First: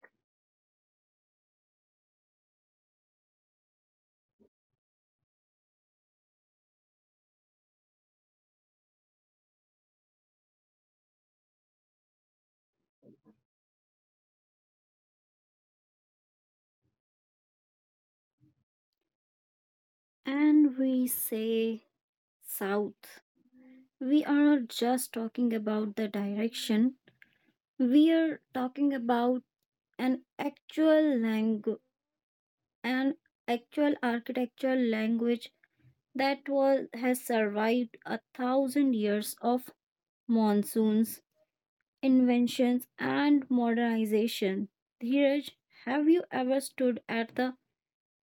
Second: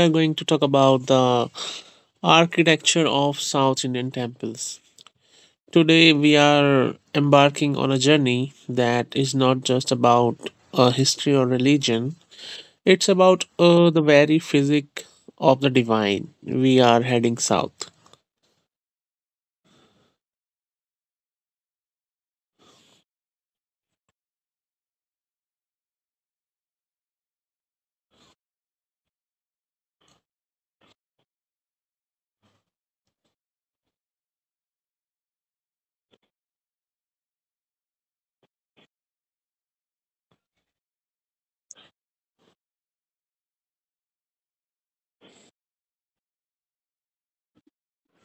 are going to talk about the architecture of South Indian temples. Today we are embarking on a journey that is not just about history or religion. It's about the very physic of the divine. We are heading south. And we say south, we are just talking about the direction. We are talking about an actual language, an actual architectural language that was has survived a thousand years of monsoons, inventions, and modernization. Dheeraj, have you ever stood at the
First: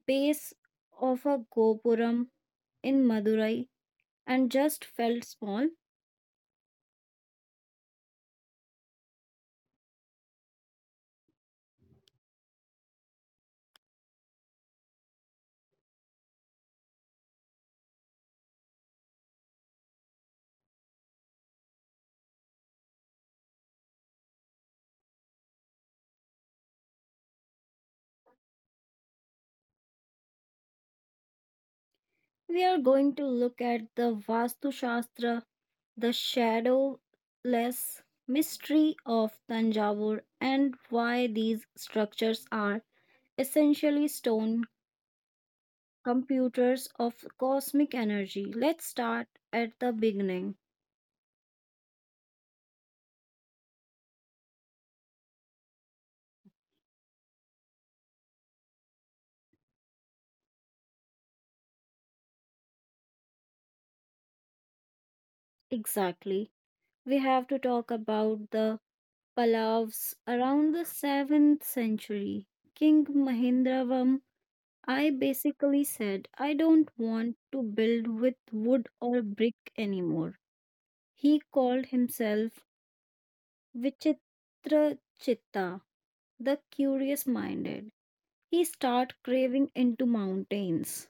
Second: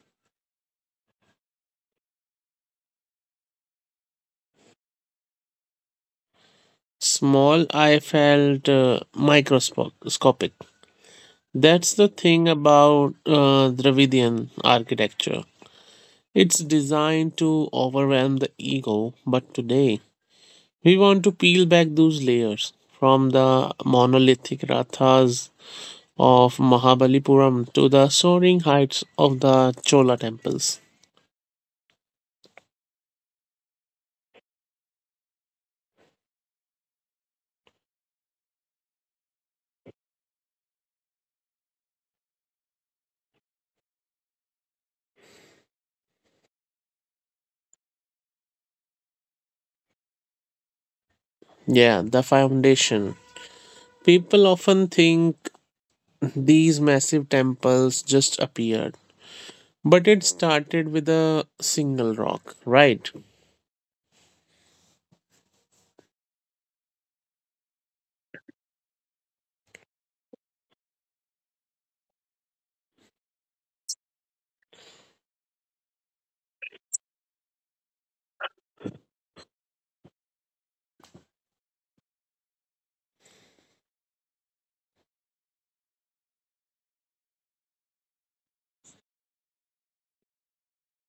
base of a gopuram in Madurai and just felt small? Small, I felt microscopic. That's the thing about Dravidian architecture. It's designed to overwhelm the ego, but today we want to peel back those layers, from the monolithic rathas of Mahabalipuram to the soaring heights of the Chola temples. We are going to look at the Vastu Shastra, the shadowless mystery of Tanjavur, and why these structures are essentially stone computers of cosmic energy. Let's start at the beginning. Yeah, the foundation. People often think these massive temples just appeared, but it started with a single rock, right? Exactly. We have to talk about the Pallavas around the 7th century. King Mahendravam I basically said, I don't want to build with wood or brick anymore. He called himself Vichitra Chitta, the curious minded. He started craving into mountains.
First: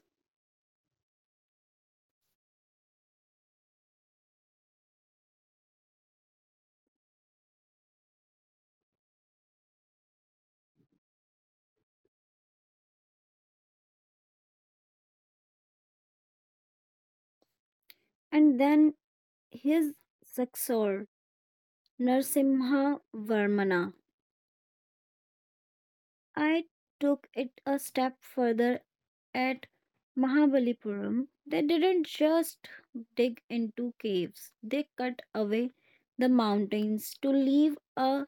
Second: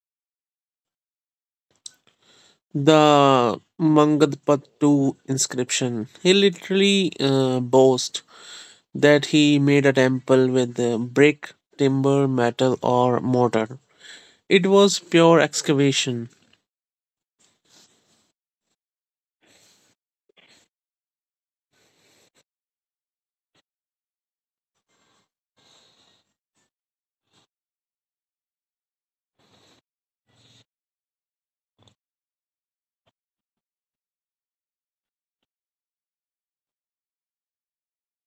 The Mangadpattu inscription. He literally boasts that he made a temple with brick, timber, metal, or mortar. It was pure excavation. And then his successor, Narsimha Varmana. I took it a step further at Mahabalipuram, they didn't just dig into caves, they cut away the mountains to leave a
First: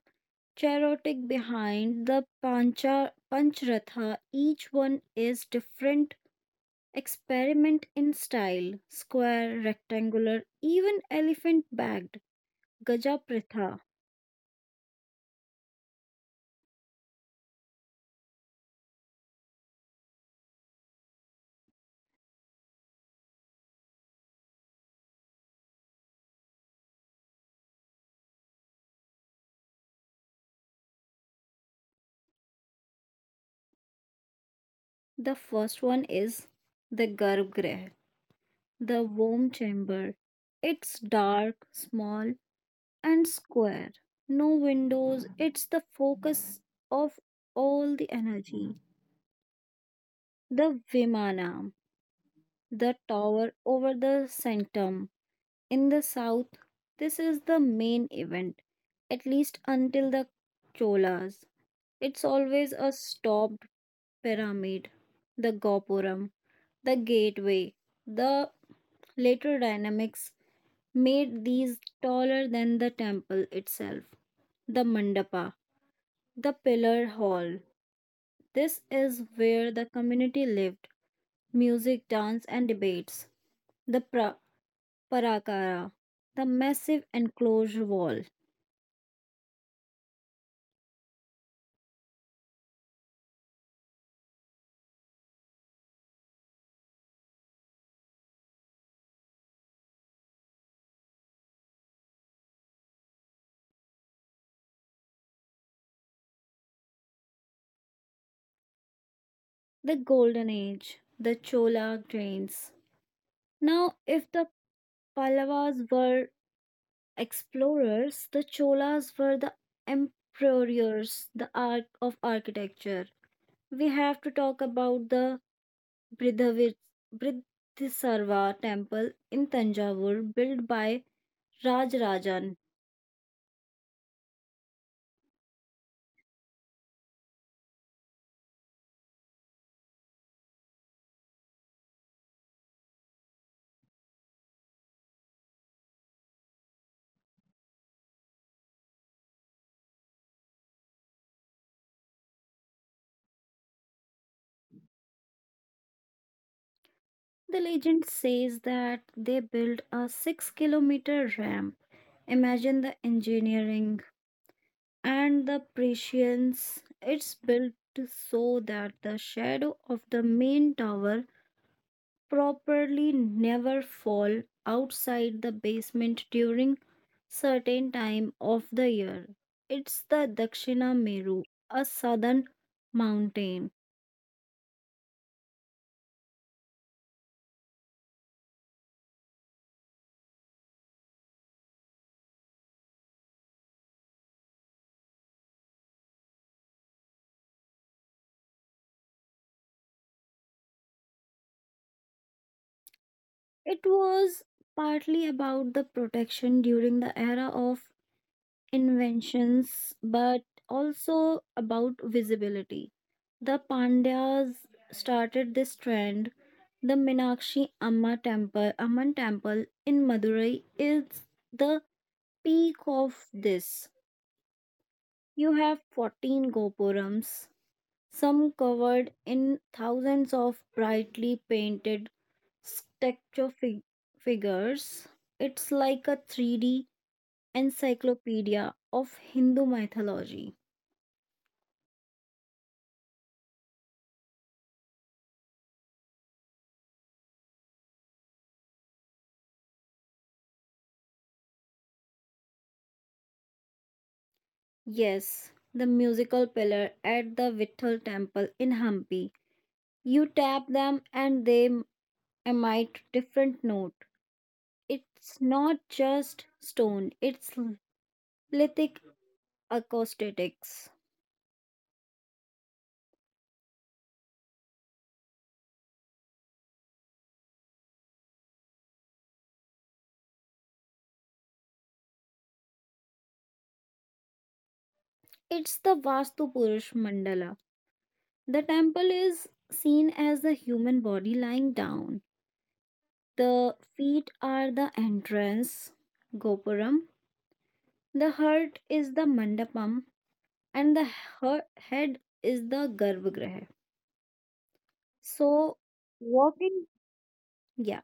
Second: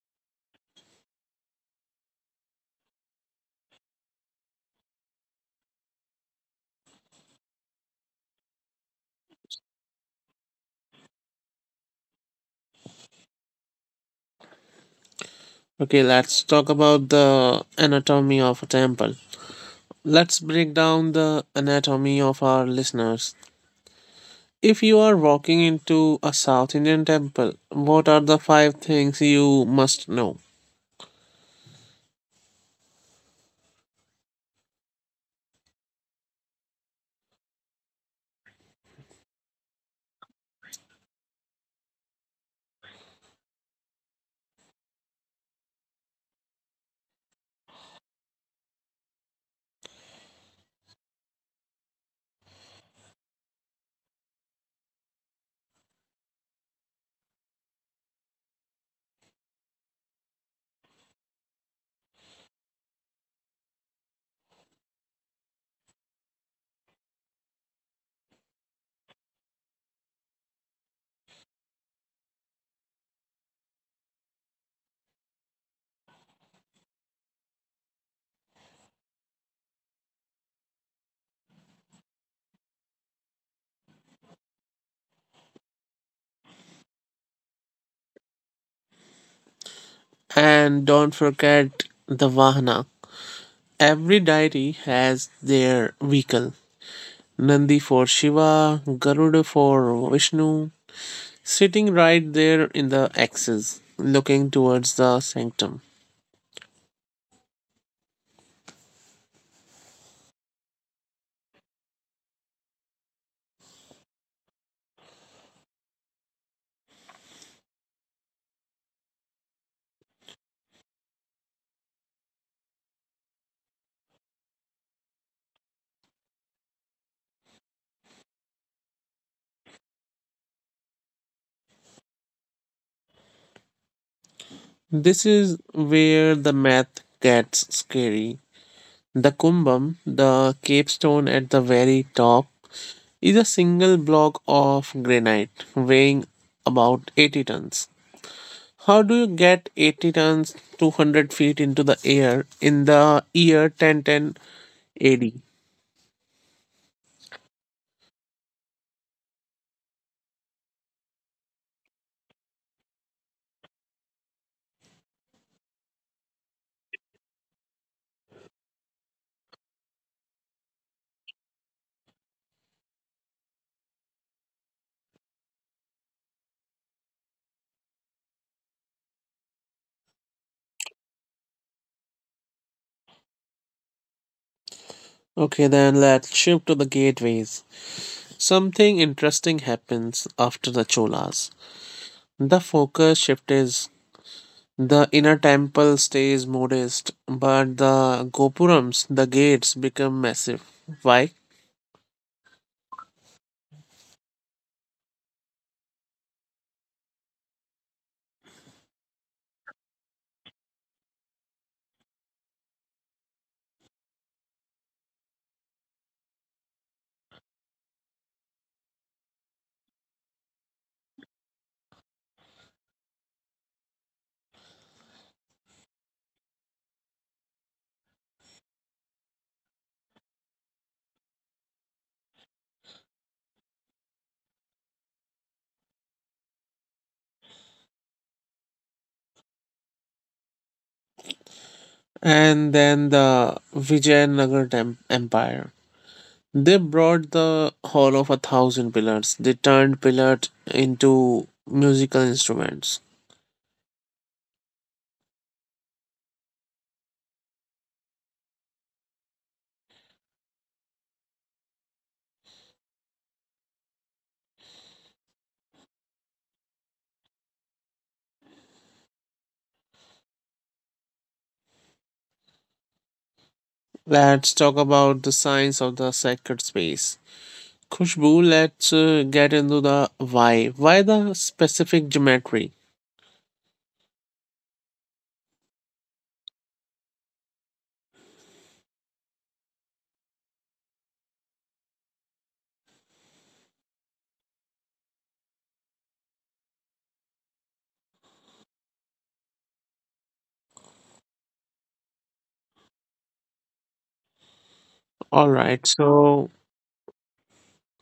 charotic behind the Panchratha. Each one is different experiment in style square, rectangular, even elephant bagged. Gaja pratha. Okay, let's talk about the anatomy of a temple. Let's break down the anatomy of our listeners. If you are walking into a South Indian temple, what are the five things you must know? The first one is the Garbhgriha, the womb chamber. It's dark, small, and square. No windows, it's the focus of all the energy. The Vimana, the tower over the centum. In the south, this is the main event, at least until the Cholas. It's always a stopped pyramid, the Gopuram, the gateway. The later dynamics made these taller than the temple itself, the Mandapa, the pillar hall. This is where the community lived music, dance, and debates. The Parakara, the massive enclosure wall, And don't forget the Vahana. Every deity has their vehicle: Nandi for Shiva, Garuda for Vishnu, sitting right there in the axis, looking towards the sanctum. the Golden Age, the Chola grains. Now, if the Pallavas were explorers, the Cholas were the emperors, the art of architecture. We have to talk about the Bridhavi- Bridhisarva temple in Tanjavur, built by Rajarajan. This is where the math gets scary. The kumbum, the capstone at the very top, is a single block of granite weighing about 80 tons. How do you get 80 tons 200 feet into the air in the year 1010 AD? The legend says that they built a 6-kilometer ramp. Imagine the engineering and the prescience. It's built so that the shadow of the main tower properly never fall outside the basement during certain time of the year. It's the Dakshina Meru, a southern mountain. Okay, then let's shift to the gateways. Something interesting happens after the Cholas. The focus shift is, the inner temple stays modest, but the gopurams, the gates, become massive. Why? It was partly about the protection during the era of inventions but also about visibility. The Pandyas started this trend. The Minakshi Amma temple, Amman temple in Madurai is the peak of this. You have 14 gopurams, some covered in thousands of brightly painted statue fig- figures. It's like a 3D encyclopedia of Hindu mythology. And then the Vijayanagar Empire. They brought the Hall of a Thousand Pillars. They turned pillars into musical instruments. Yes, the musical pillar at the Vithal temple in Hampi. You tap them and they emit different note. It's not just stone, it's lithic acoustics. Let's talk about the science of the sacred space. Khushbu, let's get into the why. Why the specific geometry? It's the Vastu Purush mandala. The temple is seen as the human body lying down. The feet are the entrance, gopuram. The heart is the mandapam and the head is the garbhagriha. All So, right, so, walking, yeah,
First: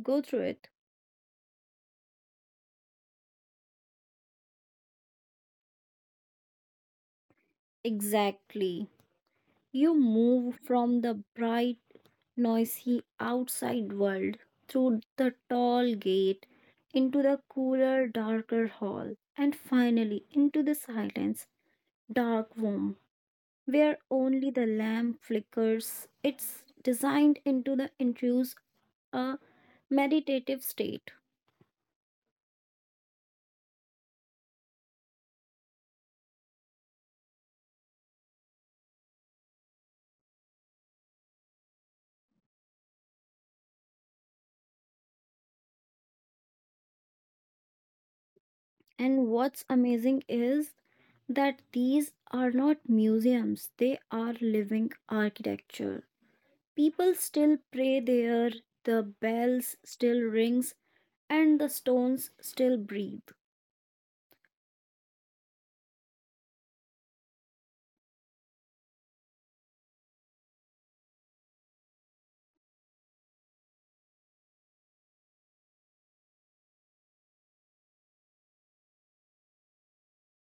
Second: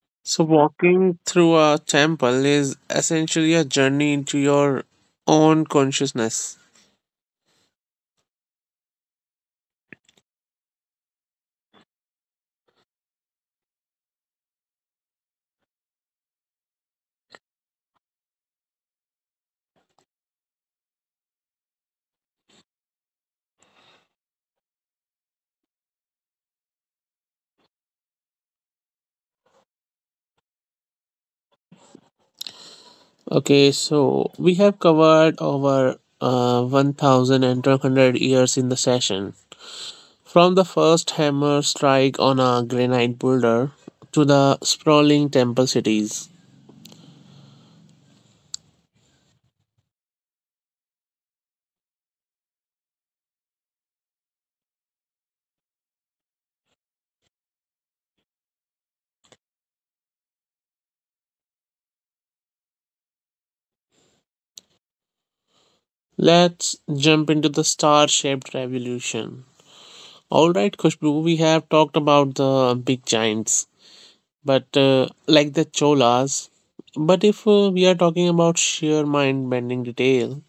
go through so it. walking through a temple is essentially a journey into your own consciousness. Exactly. You move from the bright, noisy outside world through the tall gate into the cooler, darker hall, and finally into the silence, dark room where only the lamp flickers. It's designed into the induce a meditative state. Okay, so we have covered over 1200 years in the session, from the first hammer strike on a granite boulder to the sprawling temple cities. And what's amazing is that these are not museums, they are living architecture. People still pray there, the bells still rings, and the stones still breathe. Let's jump into the star shaped revolution. Alright, Kushbu, we have talked about the big giants, but like the Cholas. But if we are talking about sheer mind bending detail,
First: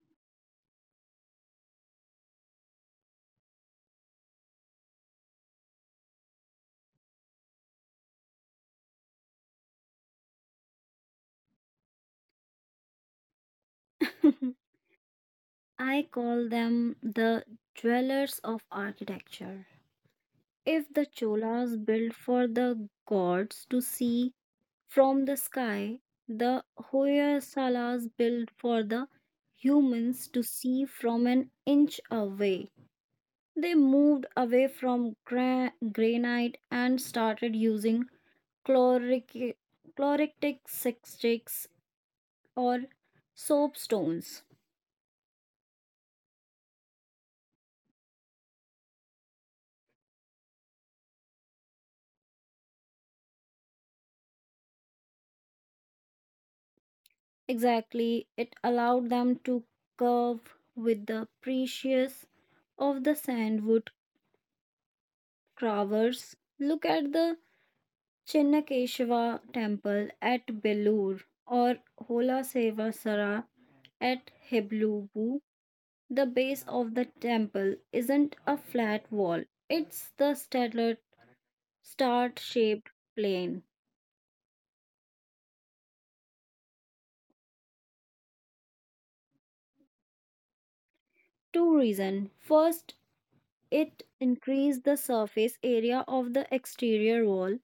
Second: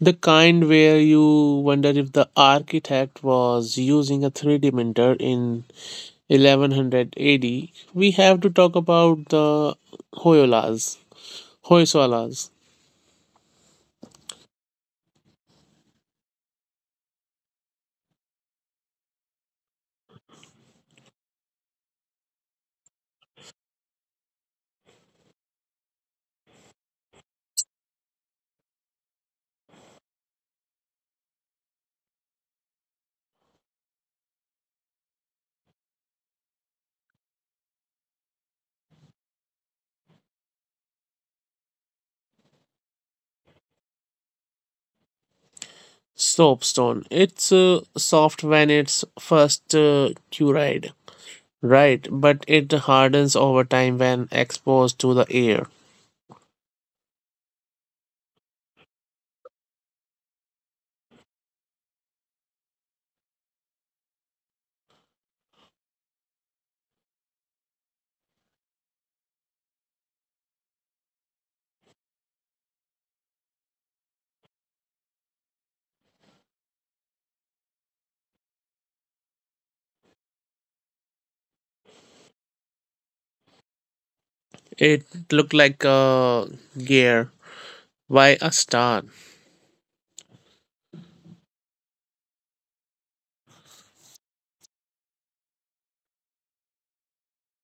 the kind where you wonder if the architect was using a 3D printer in 1100 AD, we have to talk about the Hoyolas, Hoysalas. I call them the dwellers of architecture. If the Cholas built for the gods to see from the sky, the Hoysalas built for the humans to see from an inch away. They moved away from granite and started using chloric- chloritic sticks or soapstones. Soapstone. It's soft when it's first cured, right? But it hardens over time when exposed to the air. Exactly, it allowed them to curve with the precious of the sandwood carvers. Look at the Chinnakeshava temple at Belur or Hola Seva Sara at Heblubu. The base of the temple isn't a flat wall, it's the stellar star shaped plane. It looked like a gear. Why a star? Two reasons. First, it increased the surface area of the exterior wall.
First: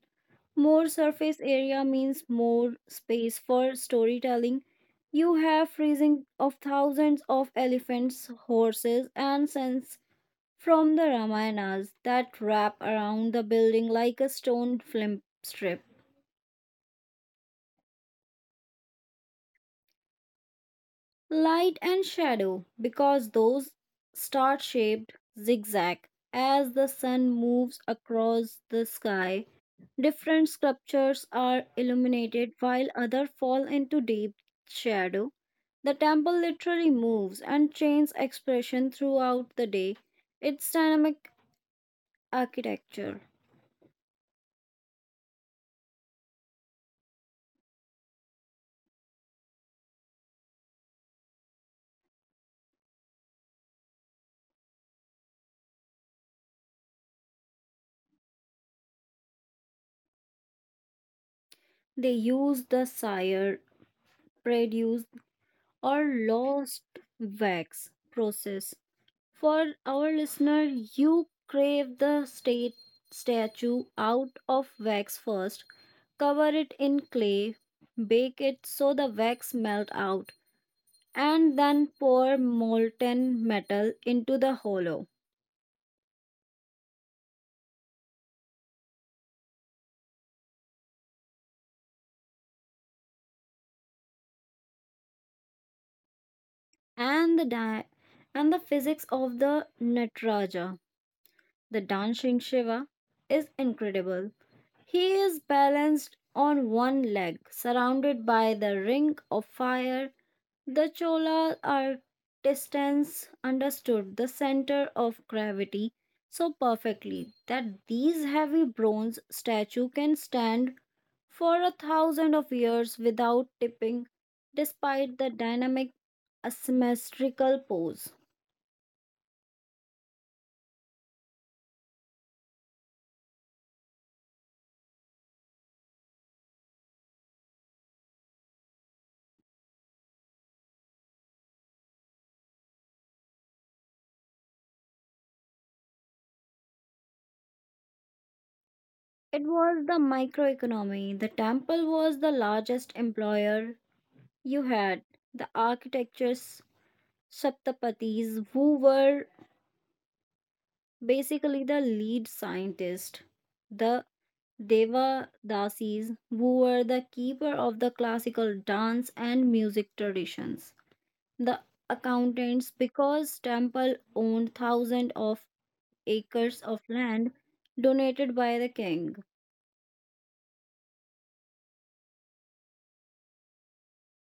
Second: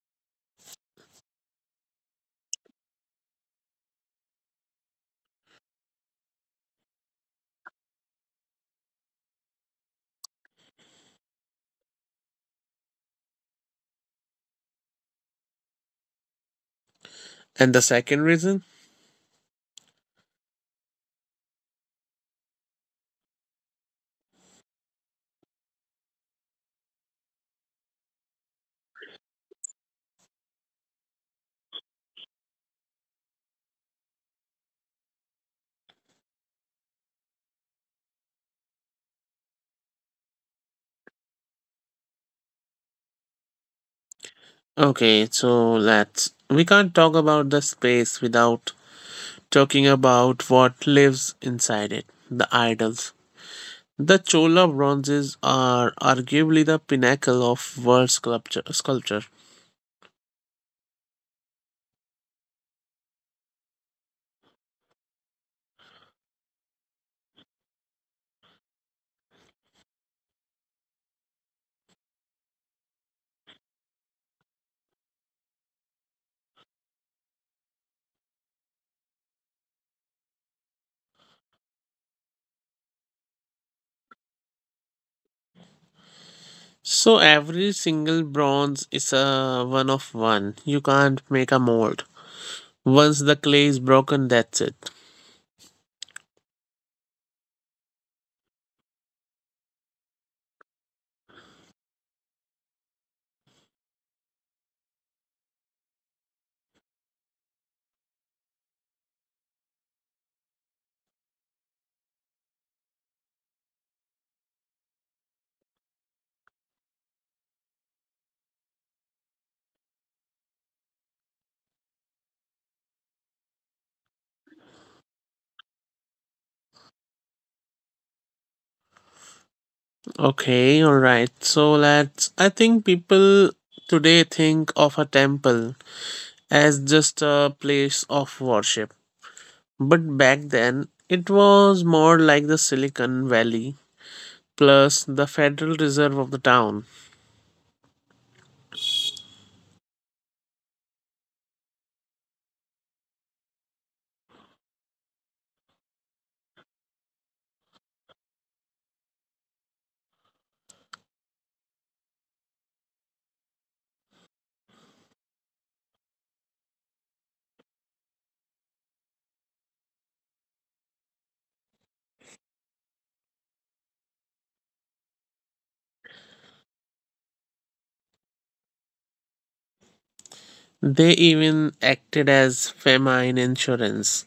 More surface area means more space for storytelling. You have freezing of thousands of elephants, horses, and scents from the Ramayanas that wrap around the building like a stone film strip. And the second reason? Light and shadow, because those star shaped zigzag as the sun moves across the sky. Different sculptures are illuminated while others fall into deep shadow. The temple literally moves and changes expression throughout the day. Its dynamic architecture. Okay, so let's, we can't talk about the space without talking about what lives inside it, the idols. The Chola bronzes are arguably the pinnacle of world sculpture. They use the sire, reduced, or lost wax process. For our listener, you crave the state statue out of wax first, cover it in clay, bake it so the wax melt out, and then pour molten metal into the hollow. So every single bronze is a one of one. You can't make a mold. Once the clay is broken, that's it. And the di- and the physics of the Nataraja, the dancing Shiva, is incredible. He is balanced on one leg, surrounded by the ring of fire. The Chola are distance understood the center of gravity so perfectly that these heavy bronze statue can stand for a thousand of years without tipping despite the dynamic asymmetrical pose. Okay, all right. So let's, I think people today think of a temple as just a place of worship. But back then, it was more like the Silicon Valley plus the Federal Reserve of the town. It was the microeconomy. The temple was the largest employer you had. The architects, Shaptapatis, who were basically, the lead scientist, the Devadasis, who were the keeper of the classical dance and music traditions. The accountants, because temple owned thousands of acres of land donated by the king. They even acted as famine insurance.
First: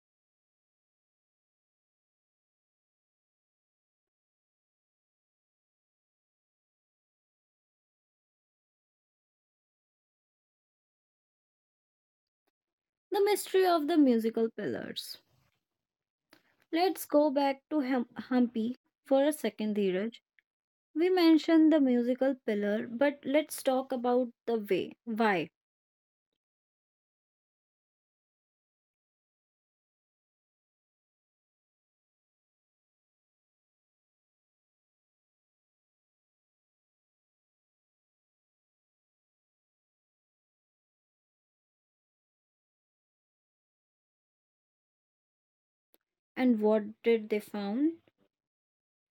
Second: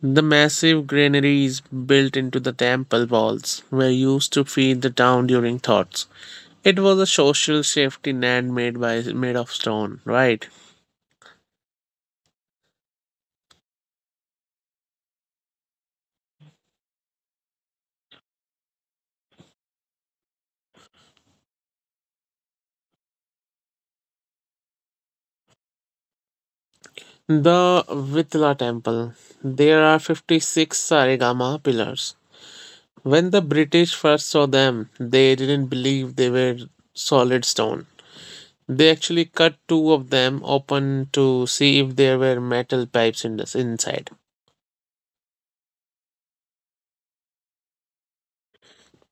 The massive granaries built into the temple walls were used to feed the town during thoughts. It was a social safety net made of stone, right? The mystery of the musical pillars. Let's go back to Hampi for a second, Dheeraj. We mentioned the musical pillar, but let's talk about the way. Why? The Vitla Temple. There are 56 Saregama pillars. When the British first saw them, they didn't believe they were solid stone. They actually cut two of them open to see if there were metal pipes in this inside. And what did they found?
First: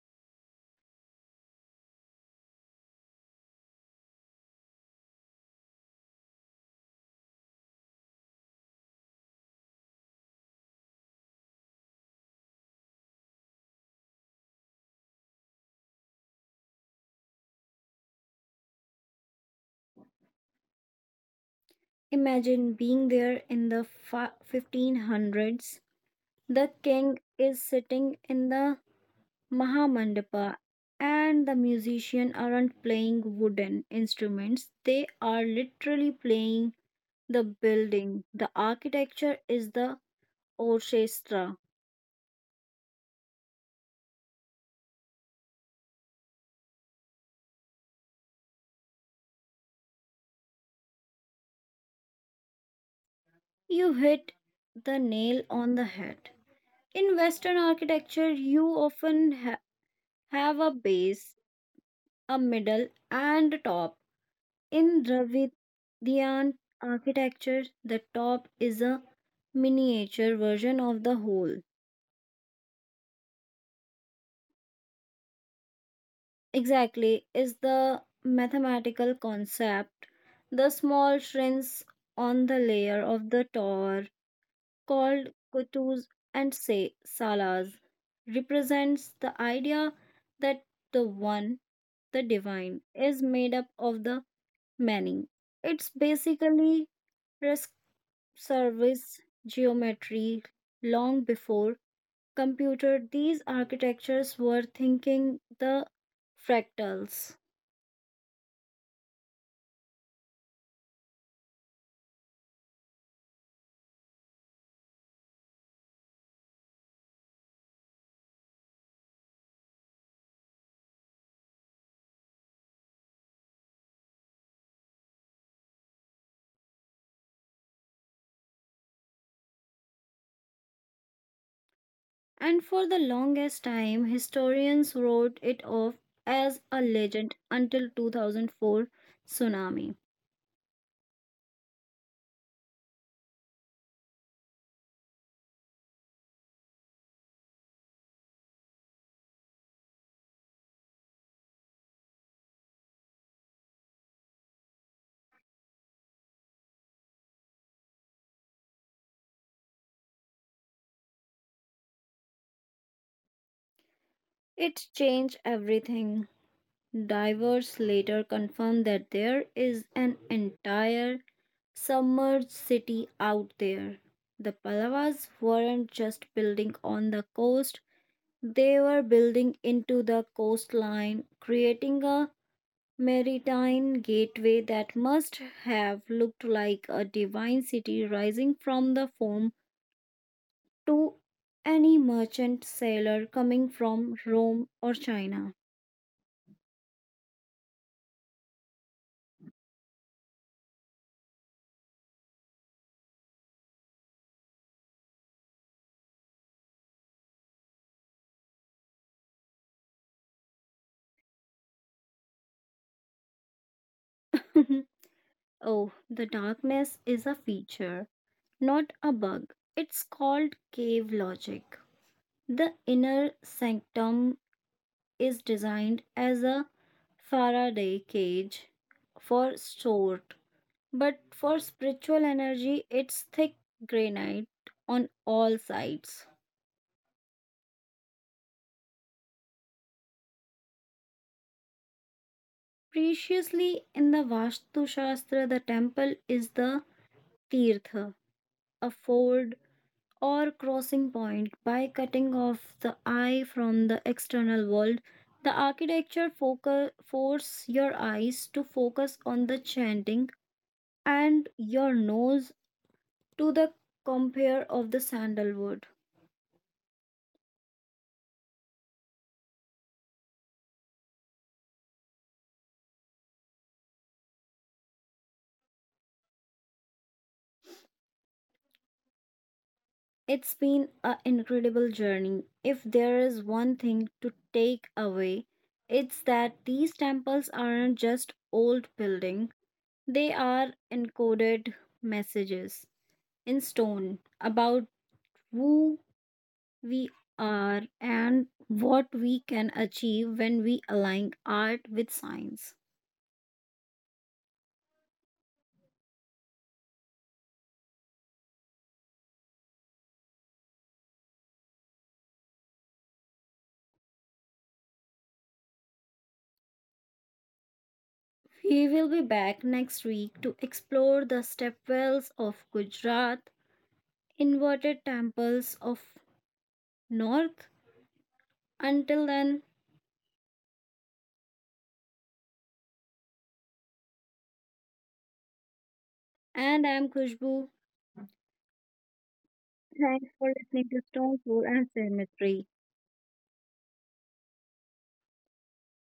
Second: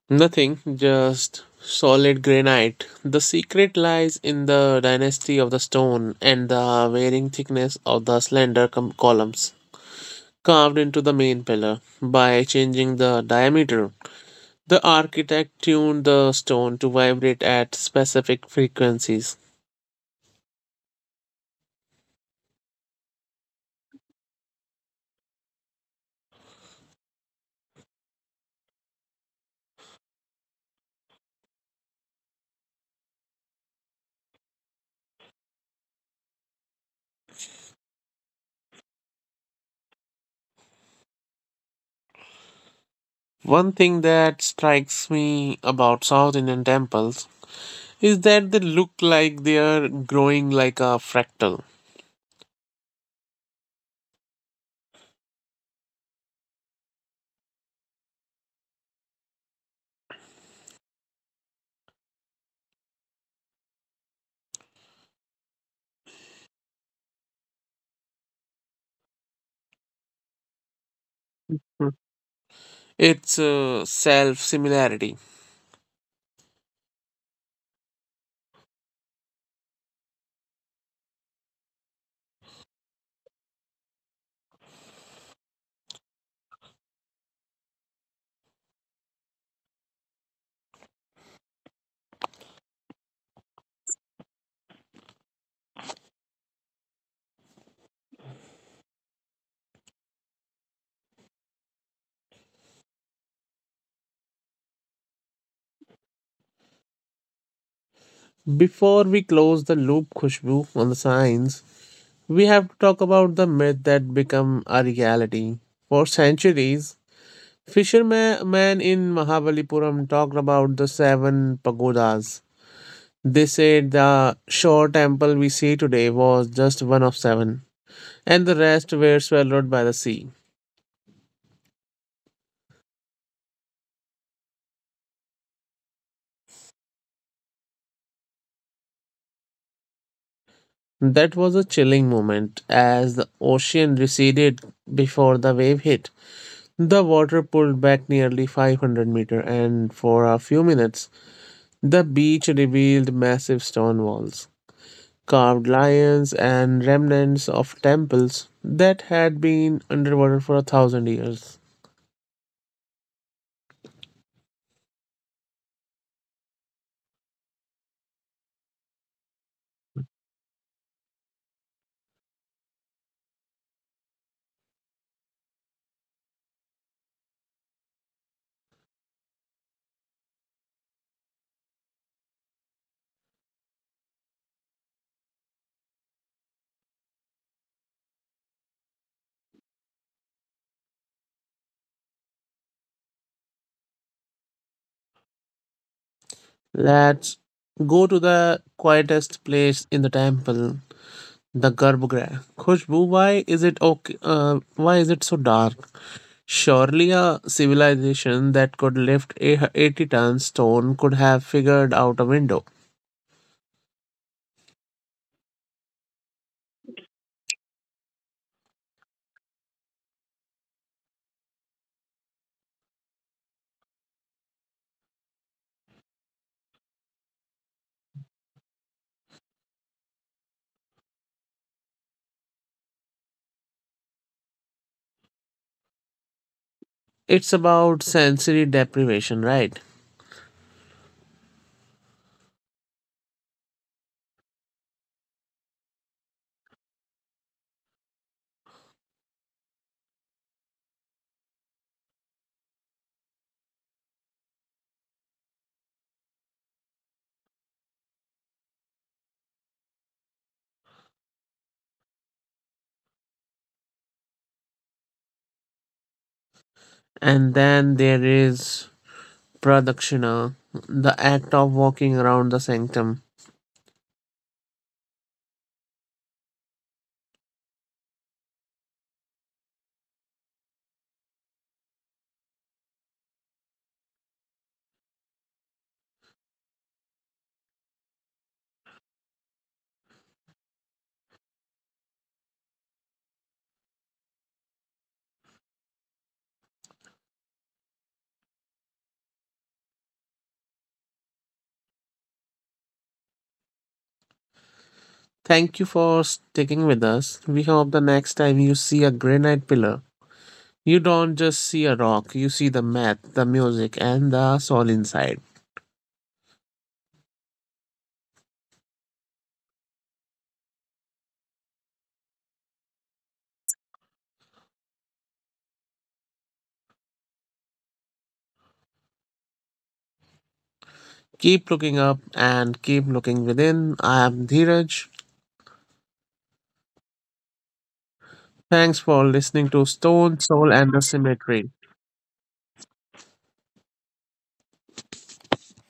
Nothing, just solid granite. The secret lies in the dynasty of the stone and the varying thickness of the slender columns carved into the main pillar. By changing the diameter, the architect tuned the stone to vibrate at specific frequencies. Imagine being there in the 1500s. The king is sitting in the Mahamandapa and the musicians aren't playing wooden instruments. They are literally playing the building. The architecture is the orchestra. One thing that strikes me about South Indian temples is that they look like they are growing like a fractal. You hit the nail on the head. In Western architecture, you often have a base, a middle, and a top. In Dravidian architecture, the top is a miniature version of the whole. Hmm. It's self similarity. Exactly, is the mathematical concept. The small shrinks on the layer of the tower, called kutus and say salas, represents the idea that the one, the divine, is made up of the many. It's basically service geometry long before computer these architectures were thinking the fractals. Before we close the loop, Khushbu, on the science, we have to talk about the myth that became a reality. For centuries, fishermen in Mahabalipuram talked about the seven pagodas. They said the short temple we see today was just one of seven, and the rest were swallowed by the sea. And for the longest time historians wrote it off as a legend until 2004 tsunami That was a chilling moment. As the ocean receded before the wave hit, the water pulled back nearly 500 meter, and for a few minutes, the beach revealed massive stone walls, carved lions, and remnants of temples that had been underwater for a thousand years. it changed everything. Divers later confirmed that there is an entire submerged city out there. The Pallavas weren't just building on the coast, they were building into the coastline, creating a maritime gateway that must have looked like a divine city rising from the foam to any merchant sailor coming from Rome or China. Let's go to the quietest place in the temple, the Garbhagriha. Khushbu, why is it okay? Why is it so dark? Surely a civilization that could lift a 80-ton stone could have figured out a window. Oh, the darkness is a feature, not a bug. It's called cave logic. The inner sanctum is designed as a Faraday cage for stored. But for spiritual energy, it's thick granite on all sides. It's about sensory deprivation, right? Preciously, in the Vastu Shastra, the temple is the Tirtha, a ford or crossing point. By cutting off the eye from the external world, the architecture focus, force your eyes to focus on the chanting and your nose to the compare of the sandalwood. And then there is pradakshina, the act of walking around the sanctum. It's been an incredible journey. If there is one thing to take away, it's that these temples aren't just old buildings, they are encoded messages in stone about who we are and what we can achieve when we align art with science. Thank you for sticking with us. We hope the next time you see a granite pillar, you don't just see a rock, you see the math, the music, and the soul inside. We will be back next week to explore the stepwells of Gujarat, inverted temples of North. Until then, Keep looking up and keep looking within. I am Dheeraj. and I'm Kushbu. Thanks for listening to Thanks Stone, for Soul, listening and to the Stone Stoneful Symmetry. and Symmetry.